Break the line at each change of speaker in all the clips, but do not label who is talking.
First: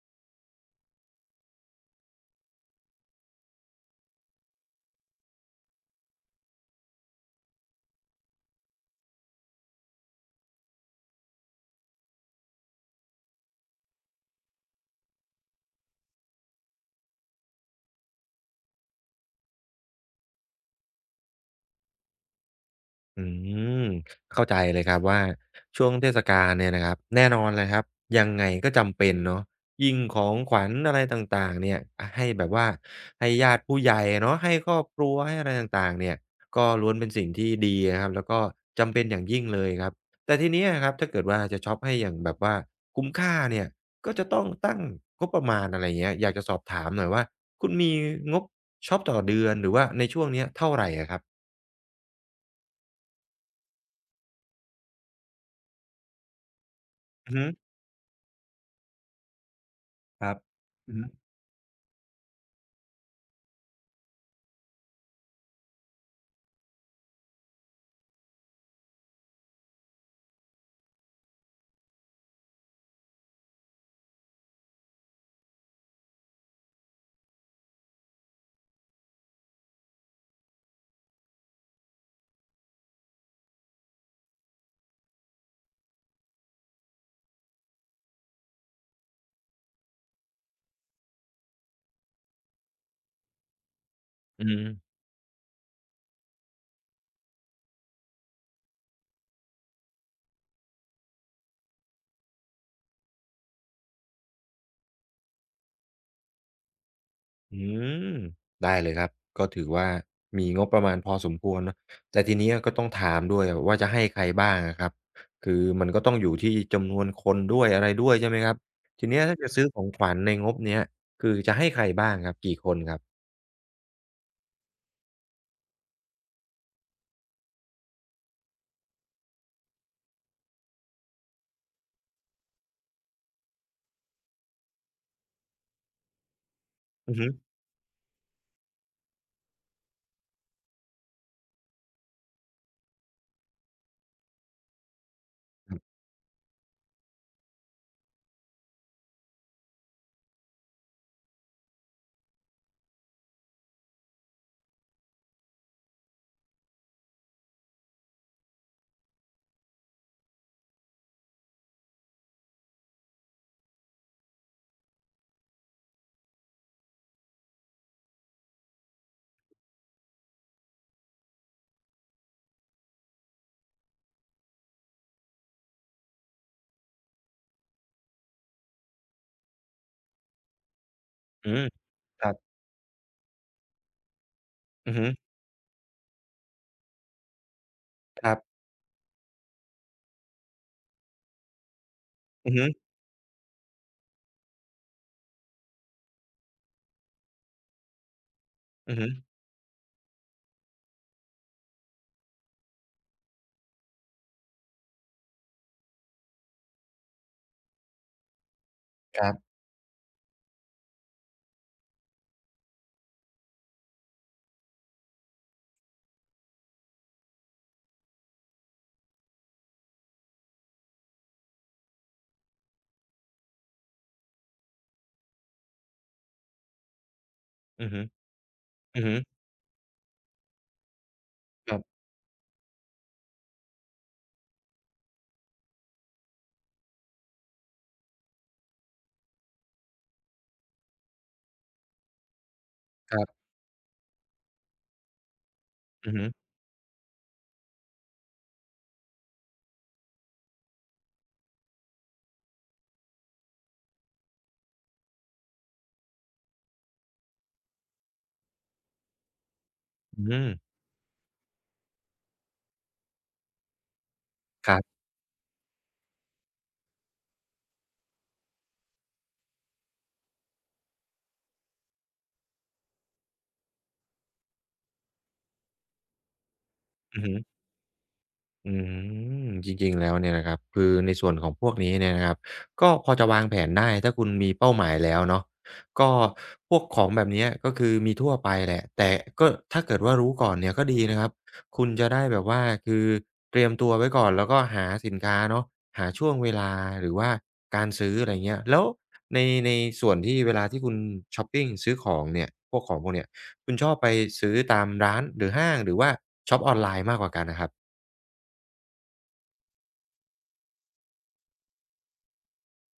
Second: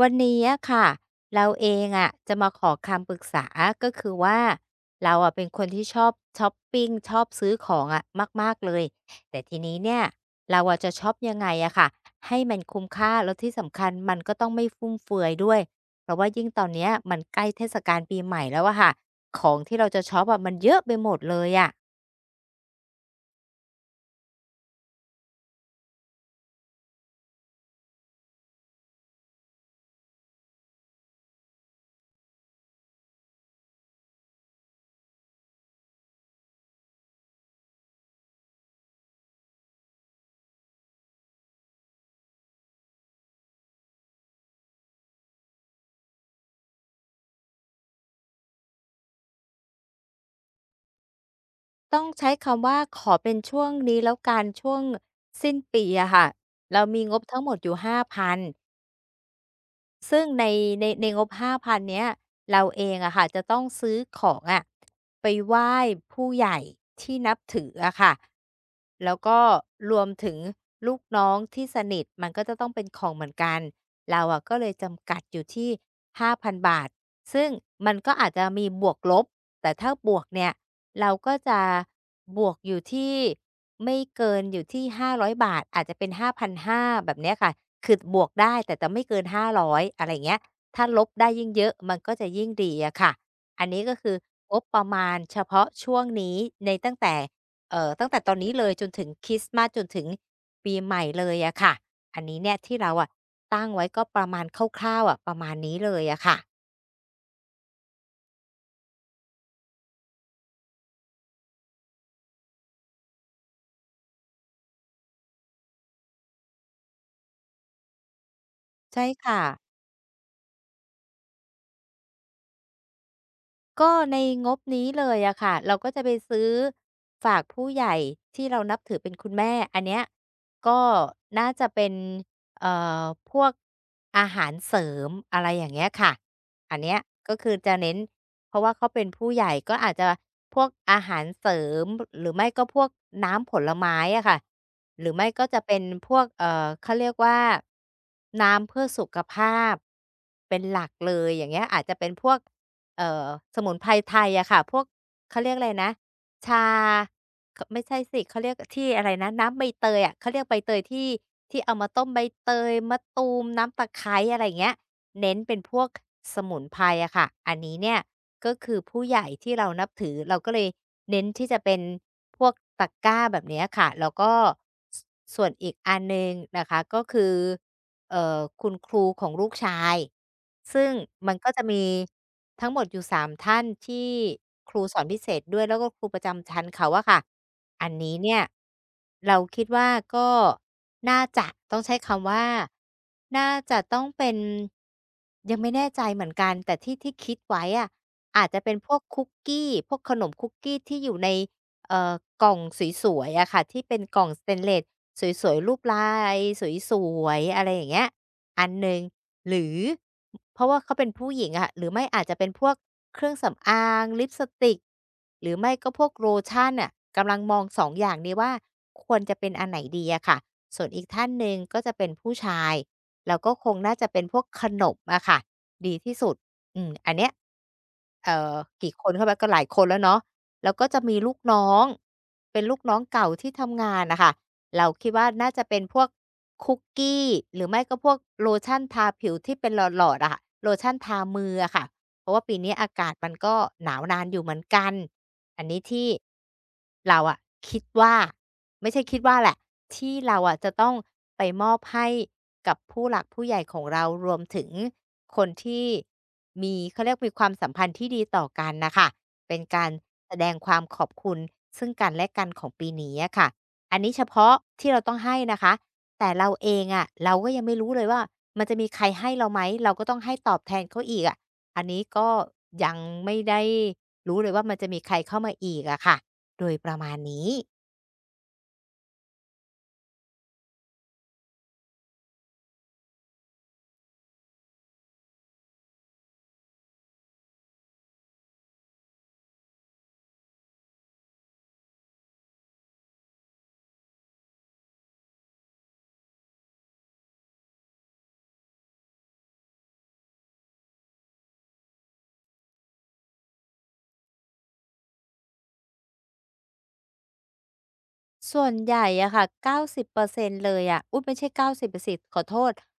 วันนี้อะค่ะเราเองอะจะมาขอคำปรึกษาก็คือว่าเราอะเป็นคนที่ชอบช็อปปิงชอบซื้อของอะมากๆเลยแต่ทีนี้เนี่ยเราอะจะช็อปยังไงอะค่ะให้มันคุ้มค่าแล้วที่สำคัญมันก็ต้องไม่ฟุ่มเฟือยด้วยเพราะว่ายิ่งตอนเนี้ยมันใกล้เทศกาลปีใหม่แล้วอะค่ะของที่เราจะช็อปอะมันเยอะไปหมดเลยอะ
อืมเข้าใจเลยครับว่าช่วงเทศกาลเนี่ยนะครับแน่นอนเลยครับยังไงก็จำเป็นเนาะยิ่งของขวัญอะไรต่างๆเนี่ยให้แบบว่าให้ญาติผู้ใหญ่เนาะให้ครอบครัวให้อะไรต่างๆเนี่ยก็ล้วนเป็นสิ่งที่ดีนะครับแล้วก็จำเป็นอย่างยิ่งเลยครับแต่ทีเนี้ยครับถ้าเกิดว่าจะช็อปให้อย่างแบบว่าคุ้มค่าเนี่ยก็จะต้องตั้งงบประมาณอะไรเงี้ยอยากจะสอบถามหน่อยว่าคุณมีงบช็อปต่อเดือนหรือว่าในช่วงเนี้ยเท่าไหรอะครับ
ต้องใช้คำว่าขอเป็นช่วงนี้แล้วกันช่วงสิ้นปีอะค่ะเรามีงบ
อือ
ทั้ง
ฮึ
หมดอยู่5,000 ซึ่
ค
ง
รั
ใน
บ
ในงบ5,000เนี้ยเราเองอะค่ะจะต้องซื้อของอะไปไหว้ผู้ใหญ่ที่นับถืออะค่ะแล้วก็รวมถึงลูกน้องที่สนิทมันก็จะต้องเป็นของเหมือนกันเราอะก็เลยจำกัดอยู่ที่5,000บาทซึ่งมันก็อาจจะมีบวกลบแต่ถ้าบวกเนี่ยเราก็จะบวกอยู่ที่ไม่เกินอยู่ที่500บาทอาจจะเป็น5ห0 0แบบเนี้ยค่ะ คือบวกได้แต่จะไม่เกิน500อยอะไรเงี้ยถ้าลบได้ยิ่งเยอะมันก็จะยิ่งดีอะค่ะอันนี้ก็คือ
อื
งบ
ม
ประมาณเฉพาะช่วงนี้ในตั้งแต่ตั้งแต่ตอนนี้เลยจนถึงคริสต์มาสจนถึงปีใหม่เลยอะค่ะอันนี้เนี่ยที่เราอะตั้งไว้ก็ประมาณคร่าวๆอะประมาณนี้เลยอะค่ะ
อืมได้เลยครับก็ถือว่ามีงบประมาณพอสมควรเนาะแต่ทีนี้ก็ต้องถามด้วยว่าจะให้ใครบ้างอะครับคือมันก็ต้องอยู่ที่จำนวนคนด้วยอะไรด้วยใช่ไหมครับ
ใช่
ทีเนี้ยถ้า
ค่ะ
จะซื้อของขวัญในงบเนี้ยคือจะให้ใครบ้างครับกี่คนครับ
ก็ในงบนี้เลยอะค่ะเราก็จะไปซื้อฝากผู้ใหญ่ที่เรานับถือเป็นคุณแม่อันเนี้ยก็น่าจะเป็นเอ่อพวกอาหารเสริมอะไรอย่างเงี้ยค่ะอันเนี้ย
อือฮึ
ก็คือจะเน้นเพราะว่าเขาเป็นผู้ใหญ่ก็อาจจะพวกอาหารเสริมหรือไม่ก็พวกน้ำผลไม้อะค่ะหรือไม่ก็จะเป็นพวกเขาเรียกว่าน้ำเพื่อสุขภาพเป็นหลักเลยอย่างเงี้ยอาจจะเป็นพวก เอ่อสมุนไพรไทยอะค่ะพวกเขาเรียกอะไรนะชาขไม่ใช่สิเขาเรียกที่อะไรนะน้ำใบเตยอะเขาเรียกใบเตยที่เอามาต้มใบเตยมะตูมน้ำตะไคร้อะไรอย่างเงี้ยเน้นเป็นพวกสมุนไพรอะค่ะอันนี้เนี่ยก็คือผู้ใหญ่ที่เรานับถือเราก็เลยเน้นที่จะเป็นพวกตะกร้าแบบเนี้ยค่ะแล้วก็สส่วนอีกอันหนึ่งนะคะก็คือ คุณครูของลูกชายซึ่งมันก็
อื
จะ
ม
มี
ครับ
ทั้งหมดอยู่3ท่านที่ครู
อื
ส
อ
อน
ฮึ
พิเศษด้วยแล้วก็ครูประจำชั้นเขาอะค่ะอันนี้
ครั
เนี่ย
บ
เราคิดว่าก็น่าจะต้องใช้คำว่า
อือฮึ
น่าจะต้องเป็นยังไม่แน่ใจเหมือนกันแต่ที่คิดไว้อะอาจจะเป็นพ
อื
ว
อ
ก
ฮึ
คุกกี้พวกขนมคุกกี้ที่อยู่ใน เอ่อกล่องสวยๆอะค่ะที่เป็นกล่องสเตนเลสสวยๆรูปลายสวยๆอะไรอย่างเงี้ยอันหนึ่ง
ครั
ห
บ
รือเพราะว่าเขาเป็นผู้หญิงอะหรือไม่อาจจะเป็นพวกเครื่องสำอางลิปสติกหรือไม่ก็พวกโลชั่นอะกำลังมอง2องอย่างนี้ว่าควรจะเป็นอันไหนดีอะค่ะส่วนอีกท่านหนึ่งก็จะเป็นผู้ชายแล้วก็คงน่าจะเป็นพวกขนมอะค่ะดีที่สุดอืมอันเนี้ย
อือฮึ
เอ่อกี่
อือ
คน
ฮึ
เข้าไปก็หลายคนแล้วเนาะแล้วก็จะมีลูกน้อ
ครั
ง
บ
เป็นลูกน้องเก่าที่ทำงานน่ะค่ะเราคิดว่าน่าจะเป็นพวกคุกกี้หรือไม่ก็พวกโลชั่นทาผิวที่เป็นหลอดๆอะค่ะโลชั่นทามืออะค่ะ เพราะว่าปีนี้อากา
ค
ศ
รั
มัน
บ
ก็หนาวนานอยู่เหมือนกัน อันนี้ที่
อือฮึ
เราอะคิดว่าไม่ใช่คิดว่าแหละที่เราอะจะต้องไปมอบให้กับผู้หลักผู้ใหญ่ของเรารวมถึงคนที่มีเขาเรียกมีความสัมพันธ์ที่ดีต่อกันน่ะค่ะเป็นการ
อื
แสด
ม
งความขอบคุณซึ่งกันและกันของปีนี้อะค่ะอันนี้เฉพาะ
ครั
ที่
บ
เราต้องให้นะคะแต่เราเองอะเราก็ยังไม่รู้เลยว่ามันจะมีใครให้เราไหมเราก็ต้องให้ตอบแทนเขาอีกอะ อันนี้ก็ยังไม่ได้รู้เลยว่ามันจะมีใครเข้ามาอีกอะค่ะโดยประมาณ
อือฮึ
นี้
อืจริงๆแล้วเนี่ยนะครับคือในส่วนของพวกนี้เนี่ยนะครับก็พอจะวางแผนได้ถ้าคุณมีเป้าหมายแล้วเนาะก็พวกของแบบเนี้ยก็คือมีทั่วไปแหละแต่ก็ถ้าเกิดว่ารู้ก่อนเนี่ยก็ดีนะครับคุณจะได้แบบว่าคือเตรียมตัวไว้ก่อนแล้วก็หาสินค้าเนาะหาช่วงเวลาหรือว่าการซื้ออะไรเงี้ยแล้วในในส่วนที่เวลาที่คุณชอปปิงซื้อของเนี่ยพวกของพวกเนี้ยคุณชอบไปซื้อตามร้านหรือห้างหรือว่าช็อปออนไลน์มากกว่ากันอะครับ
ส่วนใหญ่อะค่ะ90%เปอร์เซ็นต์เลยอะอุ๊ยไม่ใช่90%ขอโทษ100%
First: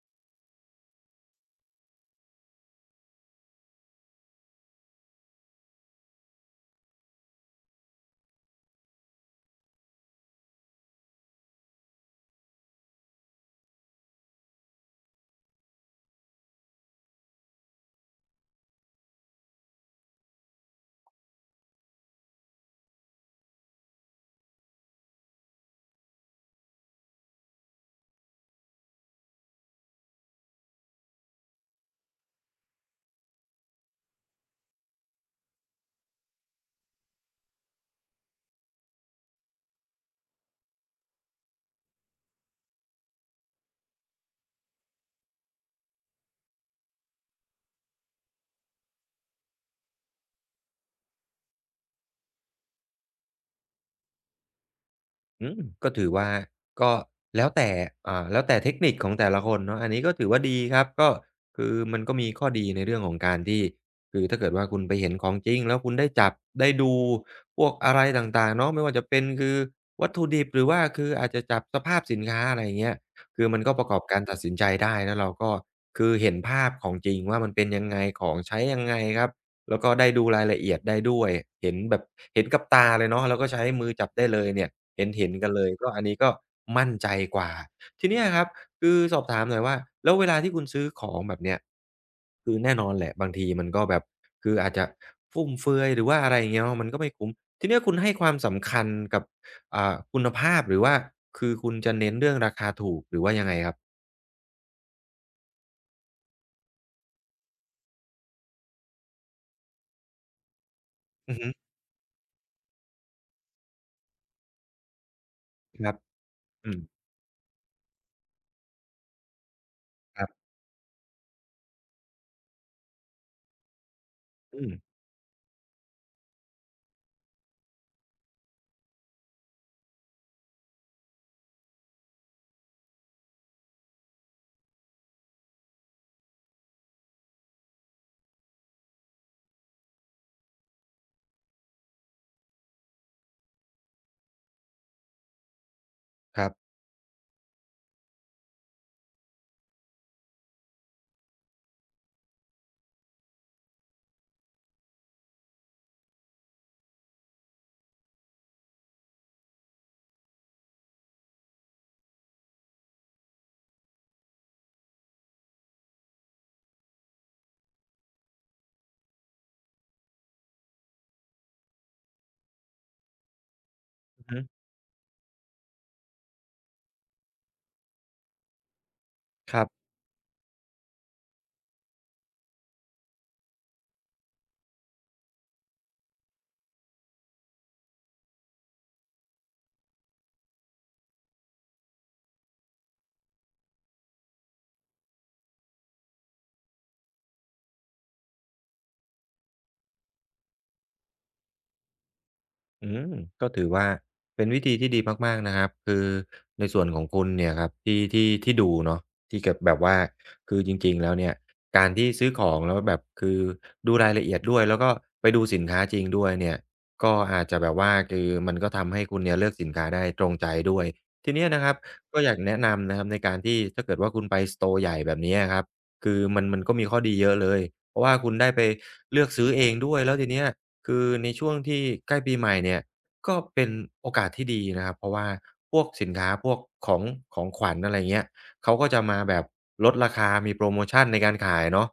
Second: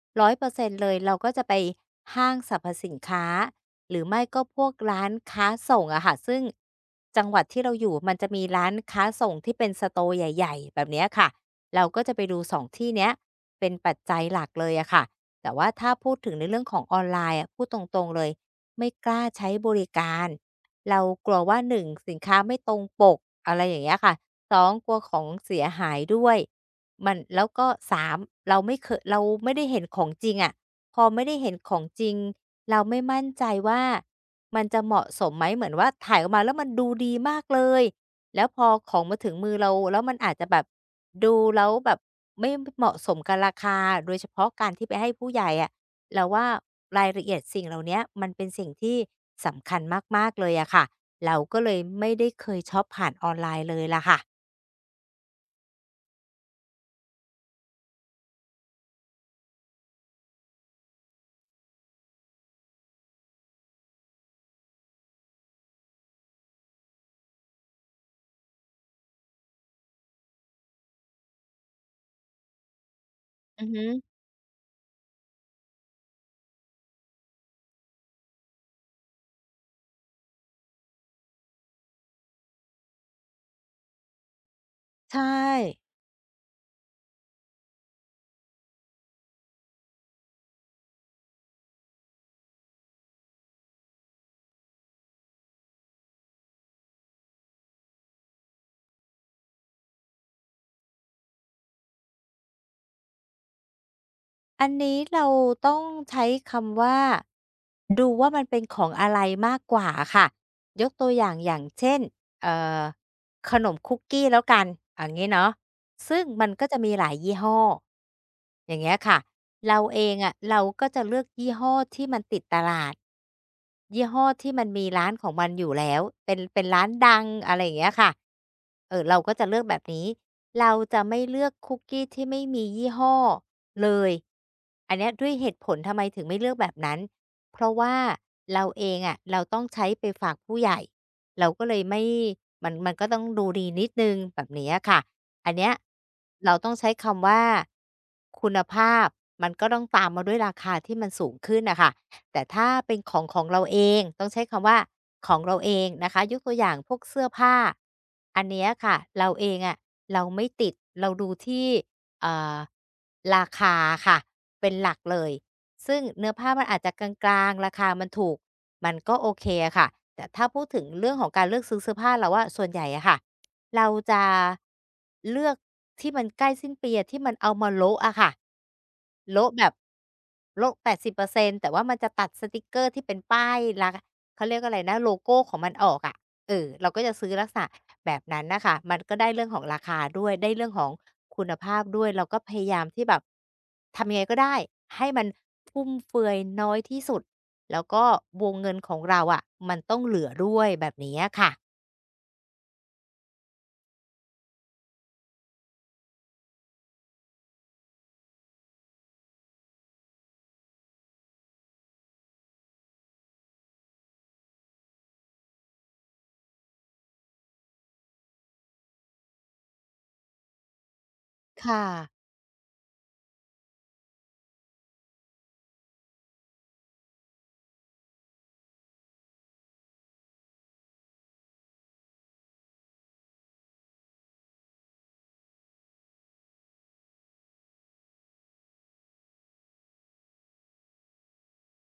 เปอร์เซ็นต์เลยเราก็จะไปห้างสรรพสินค้าหรือไม่ก็พวกร้านค้าส่งอะค่ะซึ่งจังหวัดที่เราอยู่มันจะมีร้านค้าส่งที่เป็นสโตร์ใหญ่ๆแบบเนี้ยค่ะเราก็จะไปดูสองที่เนี้ยเป็นปัจจัยหลักเลยอะค่ะแต่ว่าถ้าพูดถึงในเรื่องของออนไลน์อะพูดตรงๆเลยไม่กล้าใช้บริการ เรากลัวว่าหนึ่งสินค้าไม่ตรงปกอะไรอย่างเงี้ยค่ะสองกลัวของเสียหายด้วยมันแล้วก็สามเราไม่เคยเราไม่ได้เห็นของจริงอะพอไม่ได้เห็นของจริงเราไม่มั่นใจว่ามันจะเหมาะสมไหมเหมือนว่าถ่ายออกมาแล้วมันดูดีมากเลยแล้วพอของมาถึงมือเราแล้วมันอาจจะแบบดูแล้วแบบไม่มเหมาะสมกับราคาโดยเฉพาะการที่ไปให้ผู้ใหญ่อะ เราว่ารายละเอียดสิ่งเหล่าเนี้ยมันเป็นสิ่งที่สำคัญมากๆเลยอะค่ะเราก็เลยไม่ได้เคยช็อปผ่านออนไลน์เลยล่ะค่ะ
ก็ถือว่าก็แล้วแต่แล้วแต่เทคนิคของแต่ละคนเนาะอันนี้ก็ถือว่าดีครับก็คือมันก็มีข้อดีในเรื่องของการที่คือถ้าเกิดว่าคุณไปเห็นของจริงแล้วคุณได้จับได้ดูพวกอะไรต่างๆเนาะไม่ว่าจะเป็นคือวัตถุดิบหรือว่าคืออาจจะจับสภาพสินค้าอะไรอย่างเงี้ยคือมัน
อือ
ก็
ฮึ
ประกอบการตัดสินใจได้แล้วเราก็คือเห็นภาพของจริงว่ามันเป็นยังไงของใช้ยังไงครับ แล้วก็ได้ดูรายละเอียดได้ด้วยเห็นแบบเห็นกับตาเลยเนาะแล้วก็ใช้มือจับได้เลยเนี่ยเ
ใช
ห็นๆกันเลย
่
ก็อันนี้ก็มั่นใจกว่าทีเนี้ยครับคือสอบถามหน่อยว่าแล้วเวลาที่คุณซื้อของแบบเนี้ยคือแน่นอนแหละบางทีมันก็แบบคืออาจจะฟุ่มเฟือยหรือว่าอะไรอย่างเงี้ยเนาะมันก็ไม่คุ้มทีเนี้ยคุณให้ความสำคัญกับคุณภาพหรือว่าคือคุณจะเน้นเรื่องราคาถูกหรือว่ายังไงครับ
อันนี้เราต้องใช้คำว่าดูว่ามันเป็นของอะไรมากกว่าอะค่ะยกตัวอย่า
อื
ง
อฮึ
อย่างเช่นเอ่อขนมคุกกี้แล้วกันอย่างงี้เนาะ
ครับ
ซึ่งมันก็
อื
จะ
ม
มีหลายยี่ห้ออย่างเงี้ยค่ะเราเอง
ครั
อะ
บ
เราก็จะเลือกยี่ห้อที่มันติดตลาดยี่ห้อที่มั
อื
นมี
ม
ร้านของมันอยู่แล้วเป็นร้านดังอะไรอย่างเงี้ยค่ะเออเราก็จะเลือกแบบนี้เราจะไม่เลือกคุกกี้ที่ไม่มียี่ห้อเลยอันเนี้ยด้วยเหตุผลทำไมถึงไม่เลือกแบบนั้นเพราะว่าเราเองอะเราต้องใช้ไปฝากผู้ใหญ่เราก็เลยไม่มันก็ต้องดูดีนิดนึงแบบเนี้ยค่ะ อันเนี้ย
ครั
เราต้อง
บ
ใช้คำว่าคุณภาพมันก็ต้องตามมาด้วยราคาที่มันสูงขึ้นนะคะแต่ถ้าเป็นของของเราเองต้องใช้คำว่าของเราเองนะคะยกตัวอย่างพวกเสื้อผ้าอันเนี้ยค่ะเราเองอะะเราไม่ติดเราดูที่เอ่อราคาค่ะเป็นหลักเลยซึ่งเนื้อผ้ามันอาจจะกลางๆราคามันถูกมันก็โอเคอะค่ะแต่ถ้าพูดถึงเรื่องของการเลือกซื้อเสื้อผ้าเราว่าส่วนใหญ่อะค่ะ เราจะ
อือฮึ
เลือกที่มันใกล้สิ้นปีอะที่มันเอามาโละอะค่ะโละ
ค
แบ
รั
บ
บ
โละแปดสิบเปอร์เซ็นต0แต่ว่ามันจะตัดสติกเกอร์ที่เป็นป้ายลักเขาเรียกอะไรนะโลโกของมันออกอะเออเราก็จะซื้อลักษณะแบบนั้นน่ะค่ะมันก็ได้เรื่องของราคาด้วยได้เรื่องของคุณภาพด้วยเราก็พยายามที่แบบทำยังไงก็ได้ให้มันฟุ่มเฟือยน้อยที่สุดแล้วก็วงเงินของเราอะมันต้องเหลือด้วยแบบนี้อะค่ะ
อืมก็ถือว่าเป็นวิธีที่ดีมากๆนะครับคือในส่วนของคุณเนี่ยครับที่ดูเนาะที่เก็บแบบว่าคือจริงๆแล้วเนี่ยการที่ซื้อของแล้วแบบคือดูรายละเอียดด้วยแล้วก็ไปดูสินค้าจริงด้วยเนี่ยก็อาจจะแบบว่าคือมันก็ทำให้คุณเนี่ยเลือกสินค้าได้ตรงใจด้วยทีเนี้ยนะครับ
ค่ะ
ก็อยากแนะนำนะครับในการที่ถ้าเกิดว่าคุณไปสตอร์ใหญ่แบบเนี้ยครับ คือมันก็มีข้อดีเยอะเลย เพราะว่าคุณได้ไปเลือกซื้อเองด้วยแล้วทีเนี้ยคือในช่วงที่ใกล้ปีใหม่เนี่ยก็เป็นโอกาสที่ดีนะครับเพราะว่าพวกสินค้าพวกของของขวัญอะไรเงี้ยเขาก็จะมาแบบลดราคามีโพรโมชันในการขายเนาะ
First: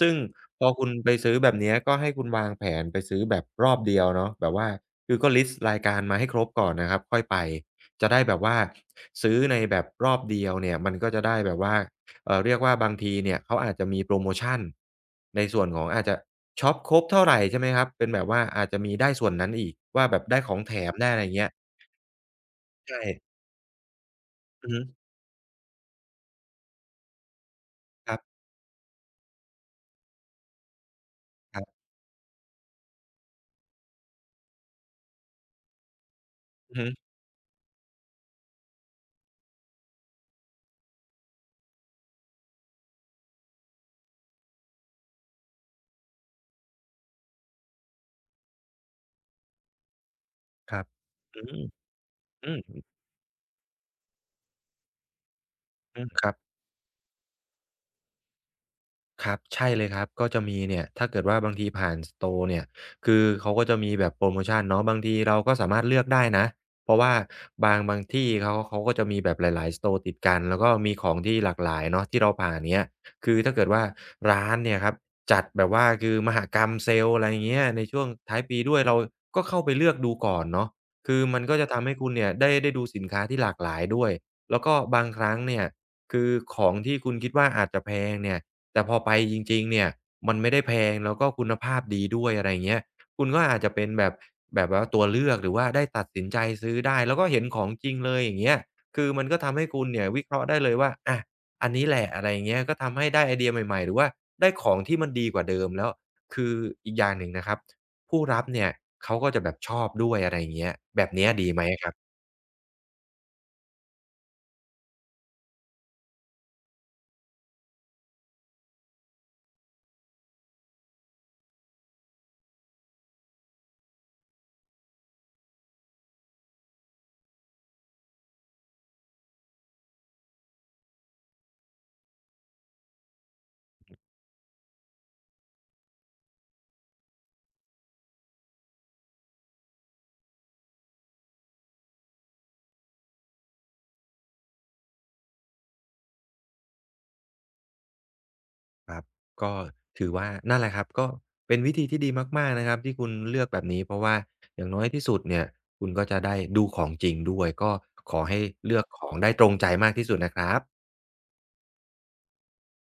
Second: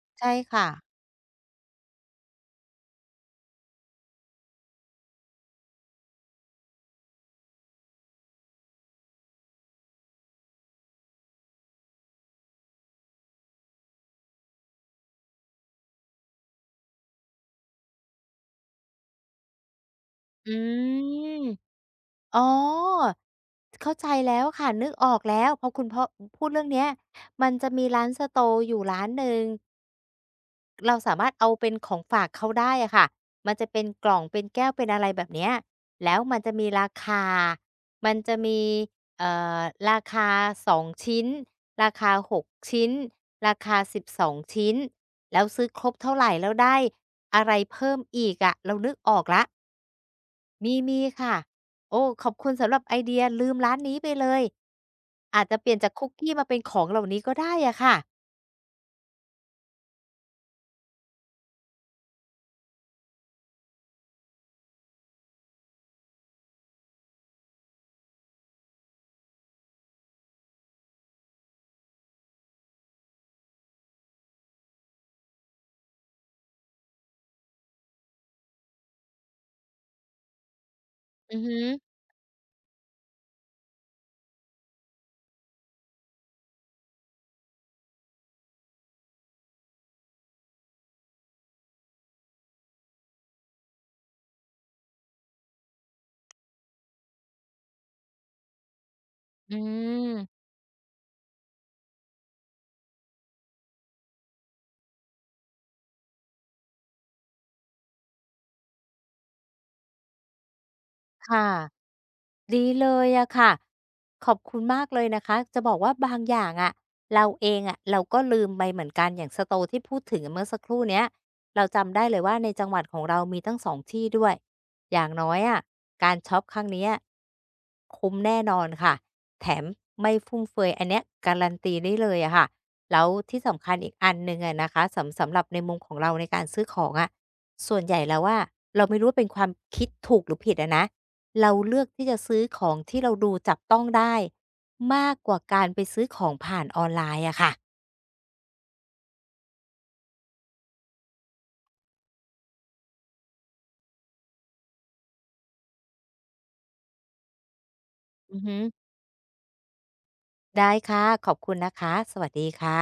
ซึ่ง
ใช่
พ
ค่ะ
อคุณไปซื้อแบบเนี้ยก็ให้คุณวางแผนไปซื้อแบบรอบเดียวเนาะแบบว่าคือก็ลิสต์รายการมาให้ครบก่อนนะครับค่อยไปจะได้แบบว่าซื้อในแบบรอบเดียวเนี่ยมันก็จะได้แบบว่า เรียกว่าบางทีเนี่ยเขาอาจจะมีโพรโมชันในส่วนของอาจจะช็อปครบเท่าไรใช่ไหมครับเป็นแบบว่าอาจจะมีได้ส่วนนั้นอีกว่าแบบได้ข
อื
องแถมได้อะไรอย่าง
ม
เงี้ย
อ๋อ
ใช่
เข้าใจแล้ว
อื
ค่ะ
อฮึ
นึกออกแล้วพอคุณพอพูดเรื่องเนี้ยมันจะมีร้าน
ค
ส
รั
โต o ์อยู่ร้านหนึ่งเราสามารถเอา
บๆ
เป็นของฝากเขาได้อะค่ะมันจะเป็นกล่องเป็นแก้วเป็นอะไรแบบเนี้ยแล้วมันจะมี
อือฮึ
ราคา มันจะมีเอ่อราคา2ชิ้นราคา6ชิ้นราคา12ชิ้นแล้วซื้อครบเท่าไรแล้วได้อะไรเพิ่มอีกอะเรานึกออกแล้ว
ค
มี
รับ
มีค่ะ
อืม
โอ้ ขอบคุ
อื
ณสำหรั
ม
บไอเดียลืมร้านนี้ไปเลย อาจจะเปลี่ยนจาก
อื
คุ
ม
ก
ครั
กี้
บ
มาเป็นของเหล่านี้ก็ได้อะค่ะ
ครับใช่เลยครับก็จะมีเนี่ยถ้าเกิดว่าบางทีผ่านสโตอร์เนี่ยคือเขาก็จะมีแบบโพรโมชันเนาะบางทีเราก็สามารถเลือกได้นะเพราะว่าบางที่เขาก็จะมีแบบหลายๆสโตร์ติดกันแล้วก็มีของที่หลากหลายเนาะที่เราผ่านเงี้ยคือถ้าเกิดว่าร้านเนี่ยครับจัดแบบว่าคือมหกรรมเซลล์อะไรอย่างเงี้ยในช่วงท้ายปีด้วยเราก็เข้าไปเลือกดูก่อนเนาะคือ
อื
มั
อ
น
ฮึ
ก็จะทำให้คุณเนี่ยได้ดูสินค้าที่หลากหลายด้วยแล้วก็บางครั้งเนี่ยคือของที่คุณคิดว่าอาจจะแพงเนี่ย แต่พอไปจริงๆเนี่ยมันไม่ได้แพงแล้วก็คุณภาพดีด้วยอะไรอย่างเงี้ยคุณก็อาจจะเป็นแบบแบบว่าตัวเลือกหรือว่าได้ตัดสินใจซื้อได้แล้วก็เห็นของจริงเลยอย่างเงี้ยคือมันก็
อื
ทำให้คุณเนี่ย
ม
วิเคราะห์ได้เลยว่าอะอันนี้แหละอะไรอย่างเงี้ยก็ทำให้ได้ไอเดียใหม่ๆหรือว่าได้ของที่มันดีกว่าเดิมแล้วคืออีกอย่างหนึ่งนะครับผู้รับเนี่ยเขาก็จะแบบชอบด้วยอะไรอย่างเงี้ยแบบเนี้ย
ค่ะ
ดีไหมอะครับ
ดีเลยอะค่ะขอบคุณมากเลยนะคะจะบอกว่าบางอย่างอะเราเองอะเราก็ลืมไปเหมือนกันอย่างสโตที่พูดถึงเมื่อสักครู่เนี้ยเราจำได้เลยว่าในจังหวัดของเรามีตั้งสองที่ด้วยอย่างน้อยอะการช็อปครั้งเนี้ยคุ้มแน่นอนค่ะแถมไม่ฟุ่มเฟือยอันเนี้ยการันตีได้เลยอะค่ะแล้วที่สำคัญอีกอันหนึ่งอะนะคะสำสำหรับในมุมของเราในการซื้อของอะส่วนใหญ่แล้วว่าเราไม่รู้ว่าเป็นความคิดถูกหรือผิดอะนะ เราเลือกที่จะซื้อของที่เราดูจับต้องได้มากกว่าการไปซื้อของผ่านออนไลน์อะค่ะ
ครับก็ถือว่านั่นแหละครับก็เป็นวิธีที่ดีมากๆนะครับที่คุณเลือกแบบนี้เพราะว่าอย่างน้อยที่สุดเนี่ยคุณก็จะได้ดูของจริงด้วยก็ขอ
อื
ให้
อฮึ
เลือกของได้ตรงใจมากที่สุดนะครับ
ได้ค่ะขอบคุณนะคะสวัสดีค่ะ